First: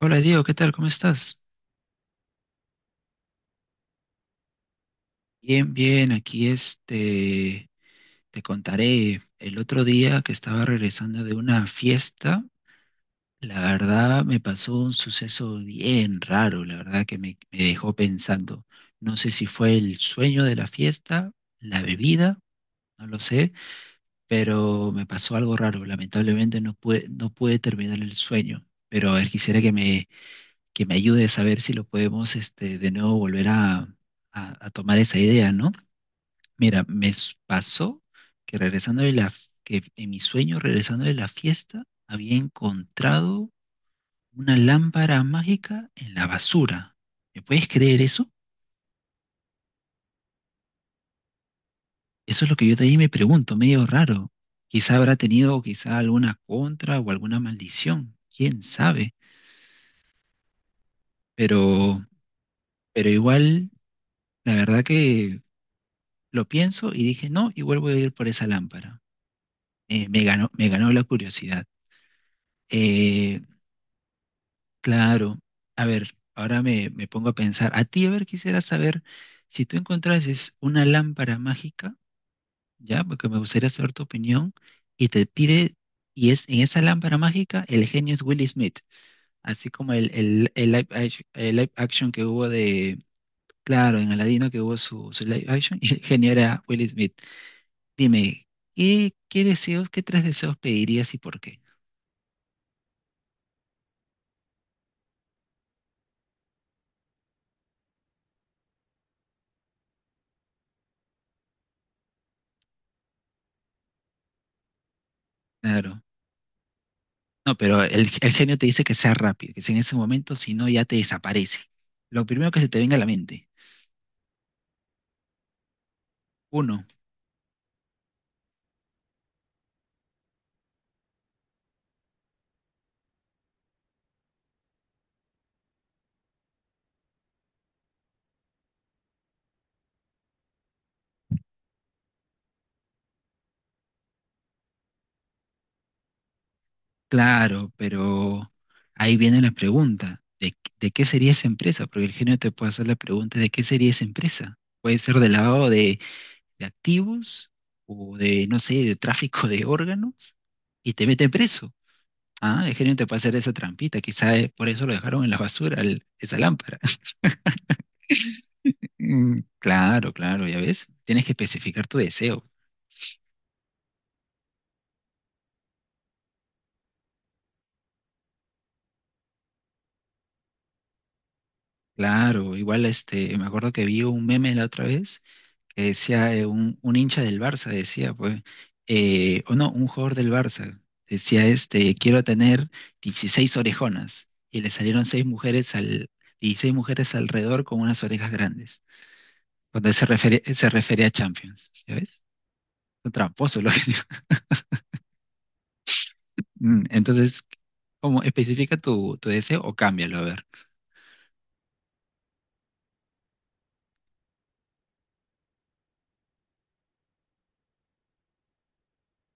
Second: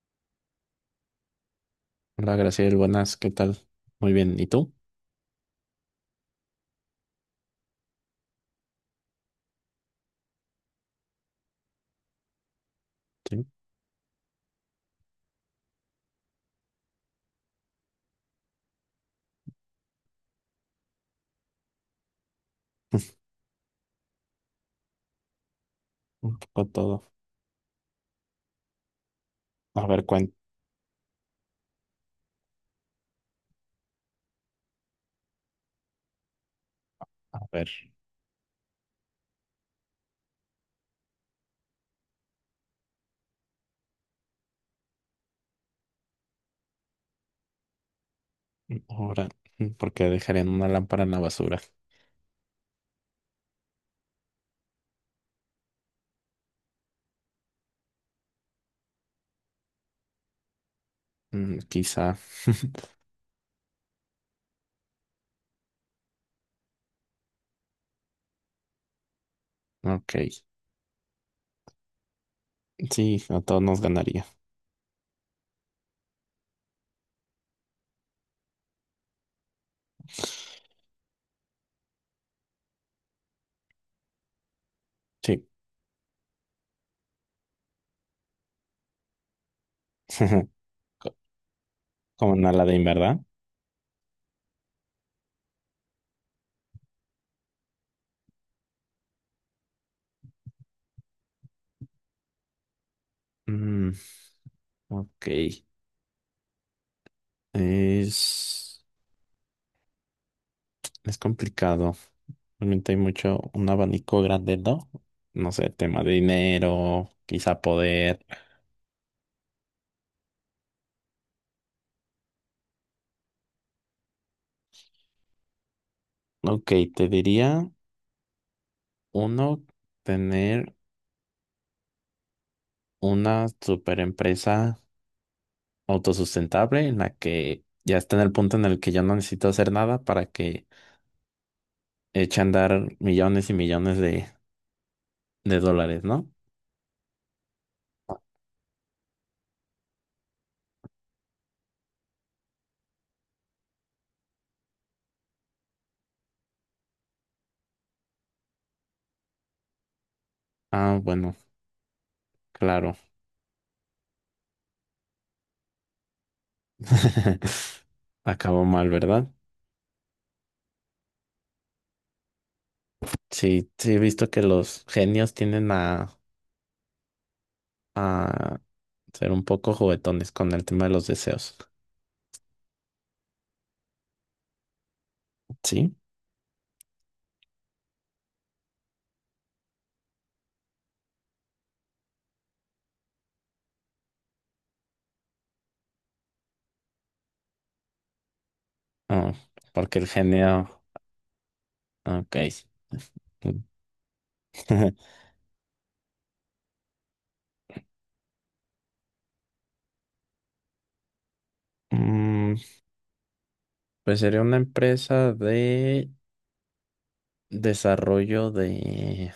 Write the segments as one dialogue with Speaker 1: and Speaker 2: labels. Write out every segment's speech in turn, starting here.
Speaker 1: Hola Diego, ¿qué tal? ¿Cómo estás?
Speaker 2: Hola, Graciel, buenas, ¿qué tal? Muy bien, ¿y tú?
Speaker 1: Bien, bien, aquí te contaré. El otro día que estaba regresando de una fiesta,
Speaker 2: Sí,
Speaker 1: la verdad me pasó un suceso bien raro, la verdad que me dejó pensando. No sé si fue el sueño de la fiesta, la bebida, no lo sé, pero me pasó algo raro.
Speaker 2: un
Speaker 1: Lamentablemente
Speaker 2: poco todo.
Speaker 1: no pude terminar el sueño, pero a ver, quisiera
Speaker 2: A ver, cuenta,
Speaker 1: que me ayudes a ver si lo podemos de nuevo volver a tomar esa idea, ¿no? Mira,
Speaker 2: a ver,
Speaker 1: pasó que regresando de la, que en mi sueño, regresando de la fiesta, había encontrado una lámpara mágica en la basura. ¿Me puedes creer eso?
Speaker 2: ahora, ¿porque dejarían una lámpara en la basura?
Speaker 1: Eso es lo que yo también me pregunto, medio raro. Quizá habrá tenido quizá alguna contra o alguna maldición, quién sabe.
Speaker 2: Mm,
Speaker 1: Pero,
Speaker 2: quizá.
Speaker 1: pero igual, la verdad que lo pienso y dije no, igual voy a ir por esa lámpara.
Speaker 2: Ok,
Speaker 1: Me me ganó la curiosidad.
Speaker 2: sí,
Speaker 1: Eh,
Speaker 2: a todos nos ganaría.
Speaker 1: Claro, a ver, ahora me pongo a pensar, a ti, a ver, quisiera saber si tú encontrases una lámpara mágica, ya, porque me gustaría saber tu opinión, y te
Speaker 2: Sí,
Speaker 1: pide, y es en esa lámpara mágica, el genio es Will Smith, así como el, el, el live,
Speaker 2: Co-
Speaker 1: el live action que
Speaker 2: como
Speaker 1: hubo
Speaker 2: una Aladdin,
Speaker 1: de,
Speaker 2: ¿verdad?
Speaker 1: claro, en Aladino que hubo su live action, y el genio era Will Smith. Dime, ¿ qué tres deseos pedirías y por qué?
Speaker 2: Mm, ok, es, es complicado. Realmente hay mucho, un abanico grande, ¿no? No sé,
Speaker 1: Claro.
Speaker 2: tema de dinero,
Speaker 1: No,
Speaker 2: quizá
Speaker 1: pero
Speaker 2: poder.
Speaker 1: el genio te dice que sea rápido, que sea en ese momento, si no ya te desaparece. Lo primero que se te venga a la mente.
Speaker 2: Ok,
Speaker 1: Uno,
Speaker 2: te diría. Uno, tener una super empresa autosustentable en la que ya está en el punto en el que yo no necesito hacer nada para que eche a andar millones y millones de dólares, ¿no?
Speaker 1: claro, pero ahí viene la pregunta, ¿ de qué sería esa empresa? Porque el genio te puede hacer la pregunta, ¿de qué sería esa empresa? Puede ser del lado de activos o de, no sé, de tráfico de órganos y
Speaker 2: Ah,
Speaker 1: te mete
Speaker 2: bueno,
Speaker 1: preso. Ah, el genio
Speaker 2: claro.
Speaker 1: te puede hacer esa trampita, quizá por eso lo dejaron en la basura esa lámpara.
Speaker 2: Acabó mal, ¿verdad?
Speaker 1: Mm, claro, claro, ya ves, tienes que especificar tu deseo.
Speaker 2: Sí, sí, he visto que los genios tienden a ser un poco juguetones con el tema de los deseos.
Speaker 1: Claro, igual me acuerdo que vi un meme la otra vez que
Speaker 2: ¿Sí?
Speaker 1: decía un hincha del Barça, decía, pues, o no, un jugador del Barça, decía quiero tener 16 orejonas. Y le salieron seis mujeres 16 mujeres alrededor con unas orejas grandes.
Speaker 2: Ah,
Speaker 1: Cuando él
Speaker 2: porque el
Speaker 1: se
Speaker 2: genio...
Speaker 1: refería a Champions, ¿ya ves?
Speaker 2: Ok.
Speaker 1: Un tramposo lo que digo. Entonces, ¿cómo especifica tu deseo o cámbialo? A ver.
Speaker 2: Mm, Pues sería una empresa de desarrollo de...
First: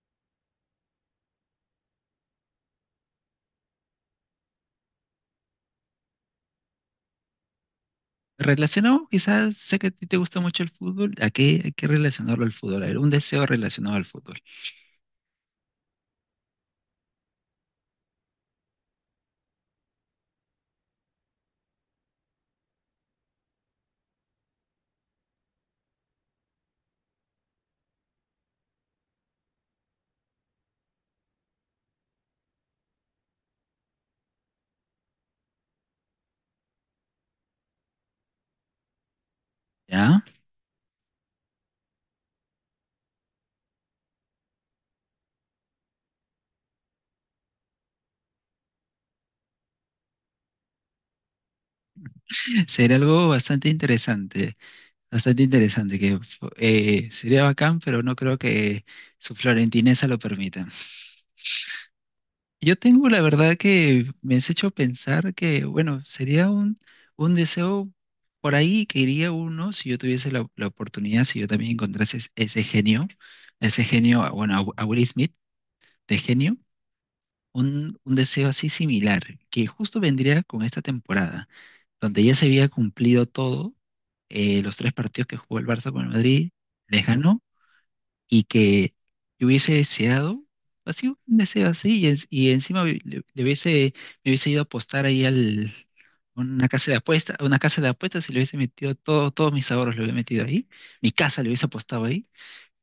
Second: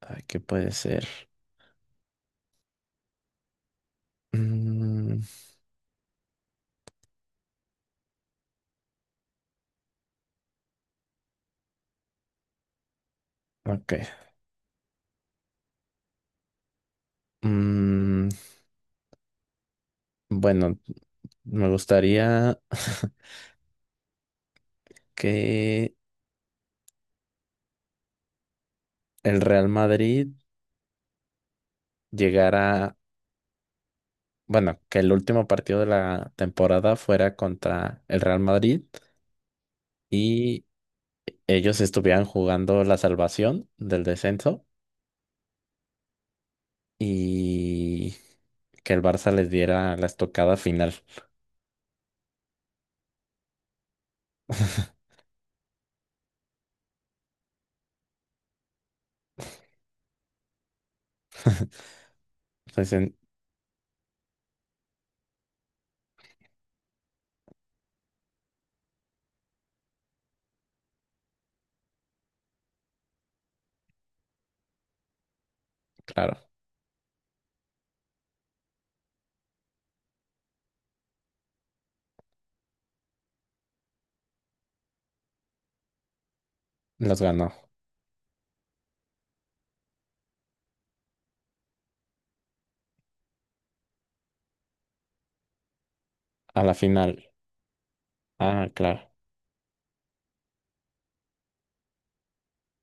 Speaker 2: Ay, ¿qué puede ser? Mm,
Speaker 1: Relacionado, quizás sé que a ti te gusta mucho el fútbol. ¿A qué hay que relacionarlo al fútbol? A ver, un deseo relacionado al
Speaker 2: ok.
Speaker 1: fútbol.
Speaker 2: Mm, bueno, me gustaría que el Real Madrid llegara... Bueno, que el último partido de la temporada fuera contra el Real Madrid
Speaker 1: ¿Ya?
Speaker 2: y ellos estuvieran jugando la salvación del descenso y que el Barça les diera la estocada final.
Speaker 1: Sería algo bastante interesante. Bastante interesante. Que sería bacán, pero no creo que su florentinesa lo permita. Yo tengo
Speaker 2: Entonces,
Speaker 1: la verdad que me has hecho pensar que, bueno, sería un deseo por ahí que iría uno si yo tuviese la oportunidad, si yo también encontrase ese genio, bueno, a Will Smith de
Speaker 2: claro,
Speaker 1: genio. Un, un deseo así similar, que justo vendría con esta temporada, donde ya se había cumplido todo, los tres partidos que jugó el Barça con el Madrid, les
Speaker 2: los
Speaker 1: ganó,
Speaker 2: ganó
Speaker 1: y que yo hubiese deseado, así un deseo así, y encima le hubiese, me hubiese ido a apostar ahí al,
Speaker 2: a
Speaker 1: una
Speaker 2: la
Speaker 1: casa de
Speaker 2: final.
Speaker 1: apuestas, una casa de apuestas y le hubiese
Speaker 2: Ah,
Speaker 1: metido
Speaker 2: claro.
Speaker 1: todos mis ahorros, le hubiese metido ahí, mi casa le hubiese apostado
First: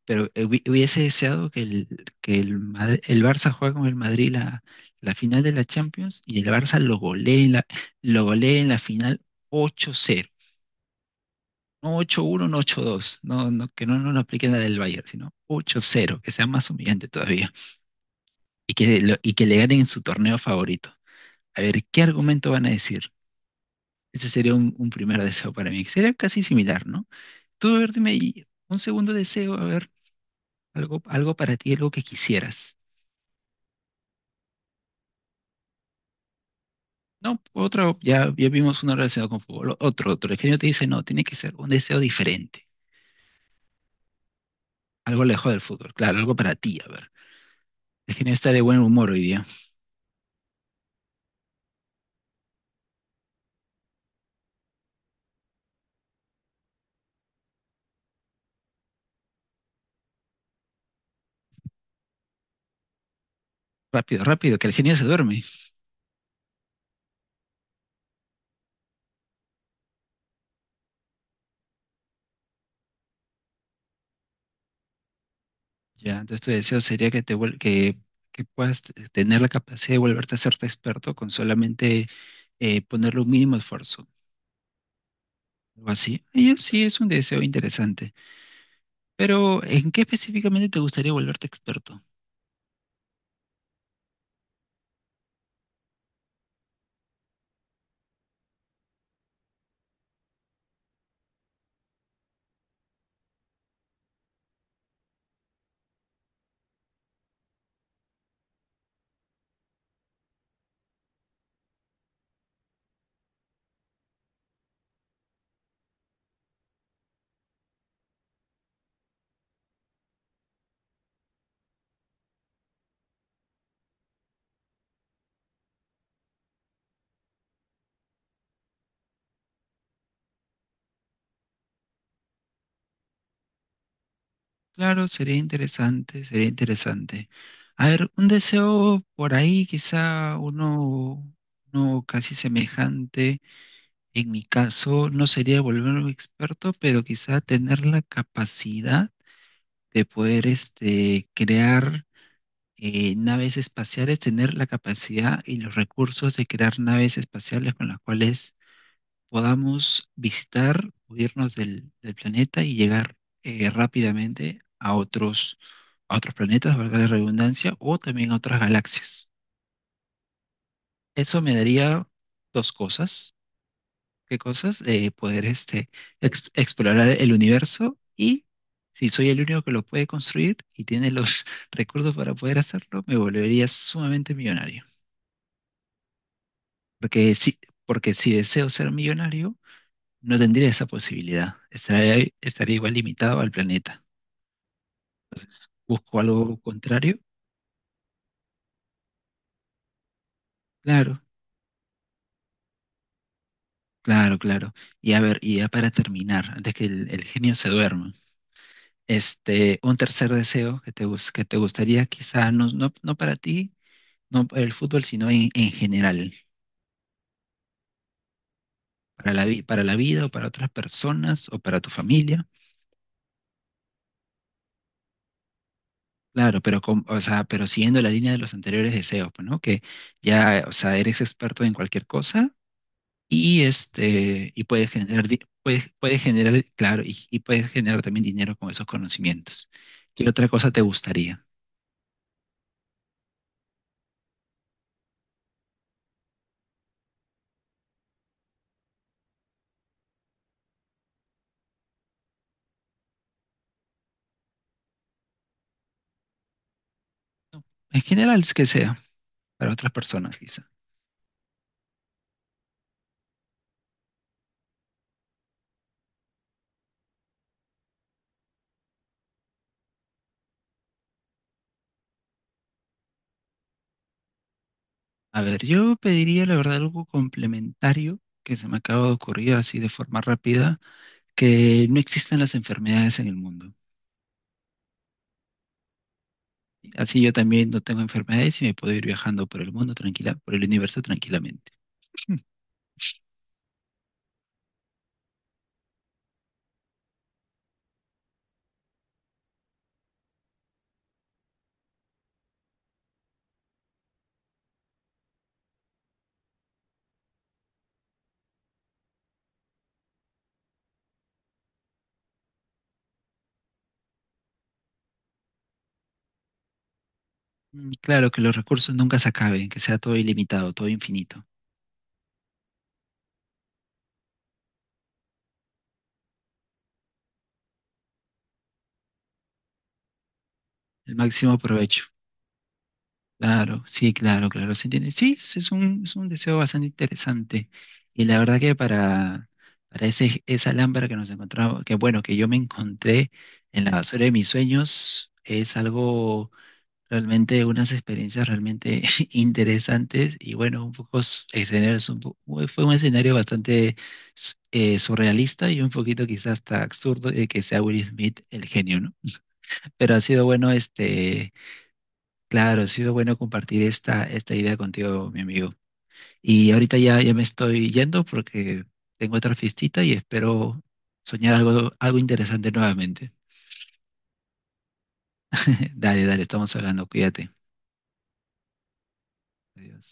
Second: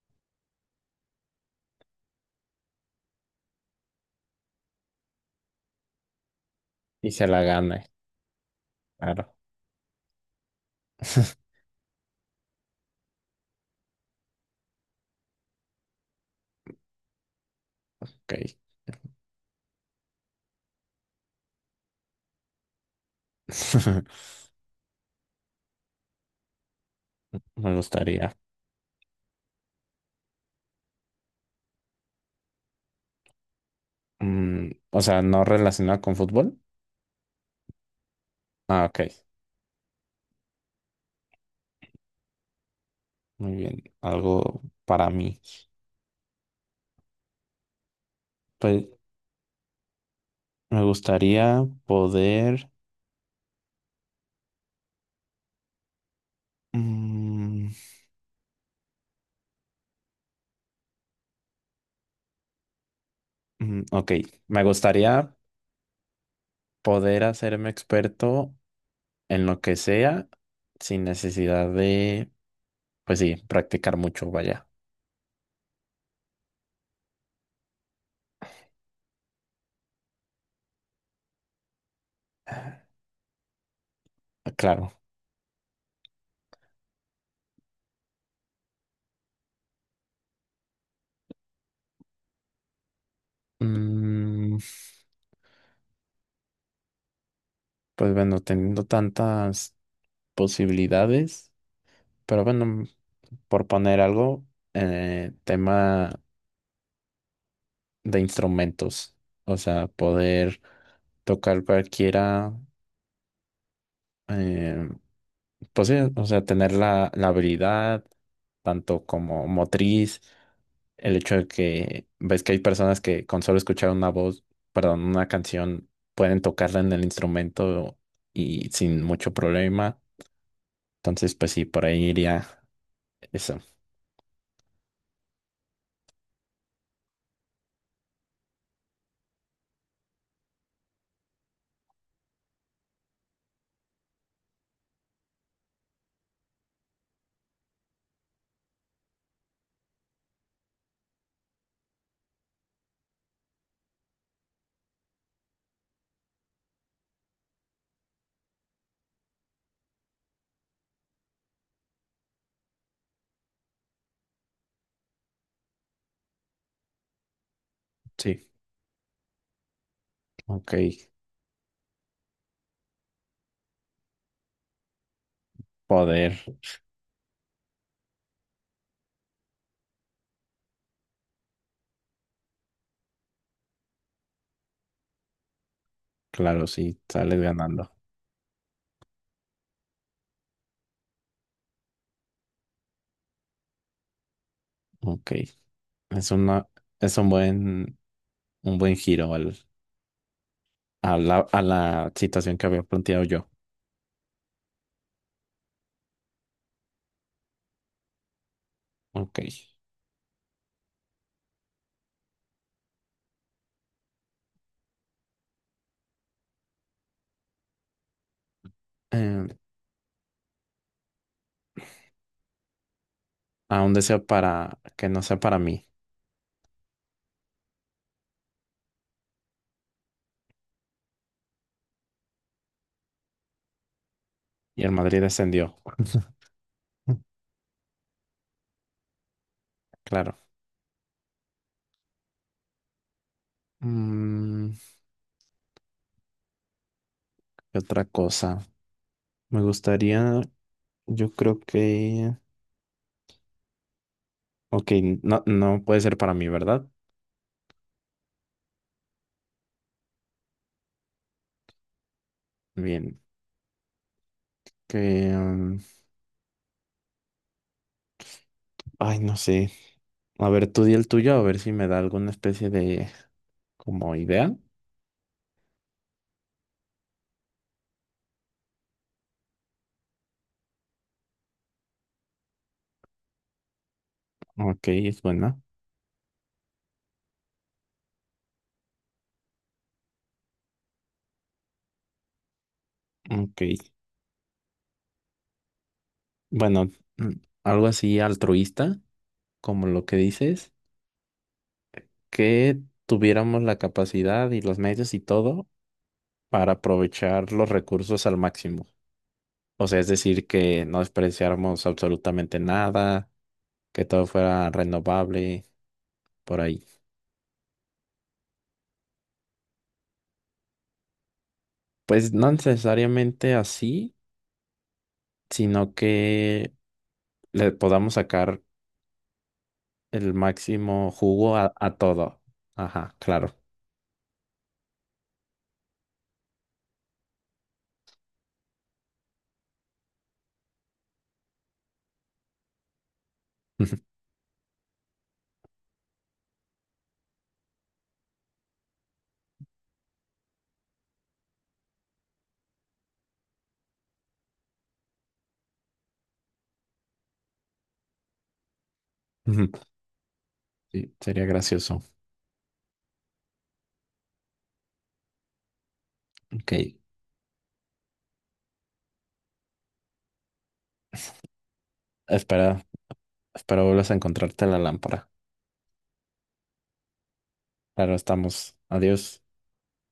Speaker 1: pero hubiese deseado que el Barça juegue con el Madrid la final de la Champions y el Barça lo
Speaker 2: Y se la
Speaker 1: golee
Speaker 2: gana,
Speaker 1: en la final
Speaker 2: claro.
Speaker 1: 8-0. No 8-1, no 8-2. No, no, que no lo apliquen la del Bayern, sino 8-0, que sea más humillante todavía.
Speaker 2: Ok.
Speaker 1: Y que le ganen en su torneo favorito. A ver, ¿qué argumento van a decir? Ese sería un primer deseo para mí. Que Sería casi similar, ¿no?
Speaker 2: Me
Speaker 1: Tú, a ver, dime
Speaker 2: gustaría.
Speaker 1: ahí, un segundo deseo, a ver, algo para ti, algo que quisieras.
Speaker 2: Mm, o sea, no relacionado con fútbol.
Speaker 1: No, otro, ya vimos
Speaker 2: Ah,
Speaker 1: uno
Speaker 2: ok.
Speaker 1: relacionado con fútbol. Otro, otro. El genio te dice, no, tiene que ser un deseo diferente.
Speaker 2: Muy bien. Algo para
Speaker 1: Algo
Speaker 2: mí.
Speaker 1: lejos del fútbol. Claro, algo para ti, a ver. El genio está de buen
Speaker 2: Pues
Speaker 1: humor hoy día.
Speaker 2: me gustaría poder. mm, ok.
Speaker 1: Rápido, rápido,
Speaker 2: Me
Speaker 1: que el genio se
Speaker 2: gustaría
Speaker 1: duerme.
Speaker 2: poder hacerme experto en lo que sea sin necesidad de, pues sí, practicar mucho, vaya.
Speaker 1: Ya, entonces tu deseo sería que te vuel- que puedas tener la capacidad de volverte a hacerte experto con solamente ponerle un mínimo esfuerzo.
Speaker 2: Claro.
Speaker 1: Algo así. Sí es un deseo interesante. Pero, ¿en qué específicamente te gustaría volverte experto?
Speaker 2: Mm, Pues bueno, teniendo tantas posibilidades, pero bueno, por poner algo, tema de instrumentos, o sea, poder tocar cualquiera, eh, pues sí, o sea, tener la habilidad, tanto como motriz, el hecho de que ves que hay personas que con solo escuchar una voz, perdón, una canción, pueden tocarla en el instrumento y sin mucho problema, entonces pues sí, por ahí iría. Eso.
Speaker 1: Claro, sería interesante, sería interesante. A ver, un deseo por ahí, quizá uno casi semejante. En mi caso, no sería volverme experto, pero quizá tener la capacidad de poder crear naves espaciales, tener la capacidad y los recursos de crear naves espaciales con las cuales podamos visitar o irnos del planeta y llegar rápidamente a otros planetas, valga la redundancia, o también a
Speaker 2: Sí,
Speaker 1: otras galaxias.
Speaker 2: ok.
Speaker 1: Eso me daría dos cosas. ¿Qué cosas? Poder
Speaker 2: Poder,
Speaker 1: explorar el universo y si soy el único que lo puede construir y tiene los recursos para poder hacerlo, me volvería sumamente millonario.
Speaker 2: claro, sí,
Speaker 1: Porque
Speaker 2: sales
Speaker 1: si,
Speaker 2: ganando.
Speaker 1: porque si deseo ser millonario, no tendría esa posibilidad. Estaría igual limitado al planeta.
Speaker 2: Ok.
Speaker 1: ¿Busco
Speaker 2: Es
Speaker 1: algo
Speaker 2: una,
Speaker 1: contrario?
Speaker 2: es un buen giro al,
Speaker 1: Claro,
Speaker 2: a la situación que había planteado yo.
Speaker 1: claro, claro. Y a ver, y ya para terminar, antes que el genio se duerma,
Speaker 2: Ok.
Speaker 1: un tercer deseo que te gustaría, quizá no, no, no para ti, no para el fútbol, sino en general, para
Speaker 2: Em,
Speaker 1: para la vida o para otras personas o para tu familia.
Speaker 2: a un deseo para que no sea para mí.
Speaker 1: Claro, pero, o sea, pero siguiendo la línea de los anteriores deseos, pues, ¿no? Que ya, o sea, eres experto en cualquier cosa y y
Speaker 2: Y
Speaker 1: puede
Speaker 2: el Madrid
Speaker 1: generar,
Speaker 2: descendió.
Speaker 1: puede generar, claro, y puede generar también dinero con esos conocimientos. ¿Qué
Speaker 2: Claro.
Speaker 1: otra cosa te gustaría?
Speaker 2: Mm, ¿qué otra cosa? Me gustaría, yo creo que. Ok, no, no puede ser para mí, ¿verdad?
Speaker 1: En general, es que sea, para otras personas quizá.
Speaker 2: Bien. Que. Ay, no sé. A ver, tú di el tuyo, a ver si me da alguna especie de como idea.
Speaker 1: A ver, yo pediría la verdad algo complementario que se me acaba de ocurrir así de forma rápida, que no existan las enfermedades en el mundo.
Speaker 2: Ok, es buena.
Speaker 1: Así yo también no tengo enfermedades y me puedo ir viajando por el mundo tranquila, por el universo tranquilamente.
Speaker 2: Ok. Bueno, mm, algo así altruista, como lo que dices, que tuviéramos la capacidad y los medios y todo para aprovechar los recursos al máximo. O sea, es decir, que no despreciáramos absolutamente nada, que todo fuera renovable por ahí.
Speaker 1: Mm, claro, que los recursos nunca se acaben, que sea todo ilimitado, todo infinito,
Speaker 2: Pues no necesariamente así, sino que le podamos sacar el máximo
Speaker 1: el
Speaker 2: jugo
Speaker 1: máximo
Speaker 2: a
Speaker 1: provecho.
Speaker 2: todo. Ajá, claro.
Speaker 1: Claro, sí, claro, claro, se entiende. Sí, es un deseo bastante interesante. Y la verdad que para esa lámpara que nos encontramos, que bueno, que yo me encontré en la basura de mis sueños, es algo realmente, unas experiencias realmente interesantes. Y bueno, un poco escenarios, fue un escenario bastante surrealista y un poquito quizás hasta absurdo de que sea Will Smith el genio, ¿no?
Speaker 2: Ujú.
Speaker 1: Pero ha sido bueno
Speaker 2: Sí, sería
Speaker 1: este
Speaker 2: gracioso.
Speaker 1: Claro, ha sido bueno compartir esta idea contigo, mi amigo. Y
Speaker 2: Ok.
Speaker 1: ahorita ya me estoy yendo porque tengo otra fiestita y espero soñar algo interesante
Speaker 2: Espera,
Speaker 1: nuevamente.
Speaker 2: espero vuelvas a encontrarte la lámpara.
Speaker 1: Dale, dale, estamos hablando, cuídate.
Speaker 2: Claro, estamos. Adiós.
Speaker 1: Adiós.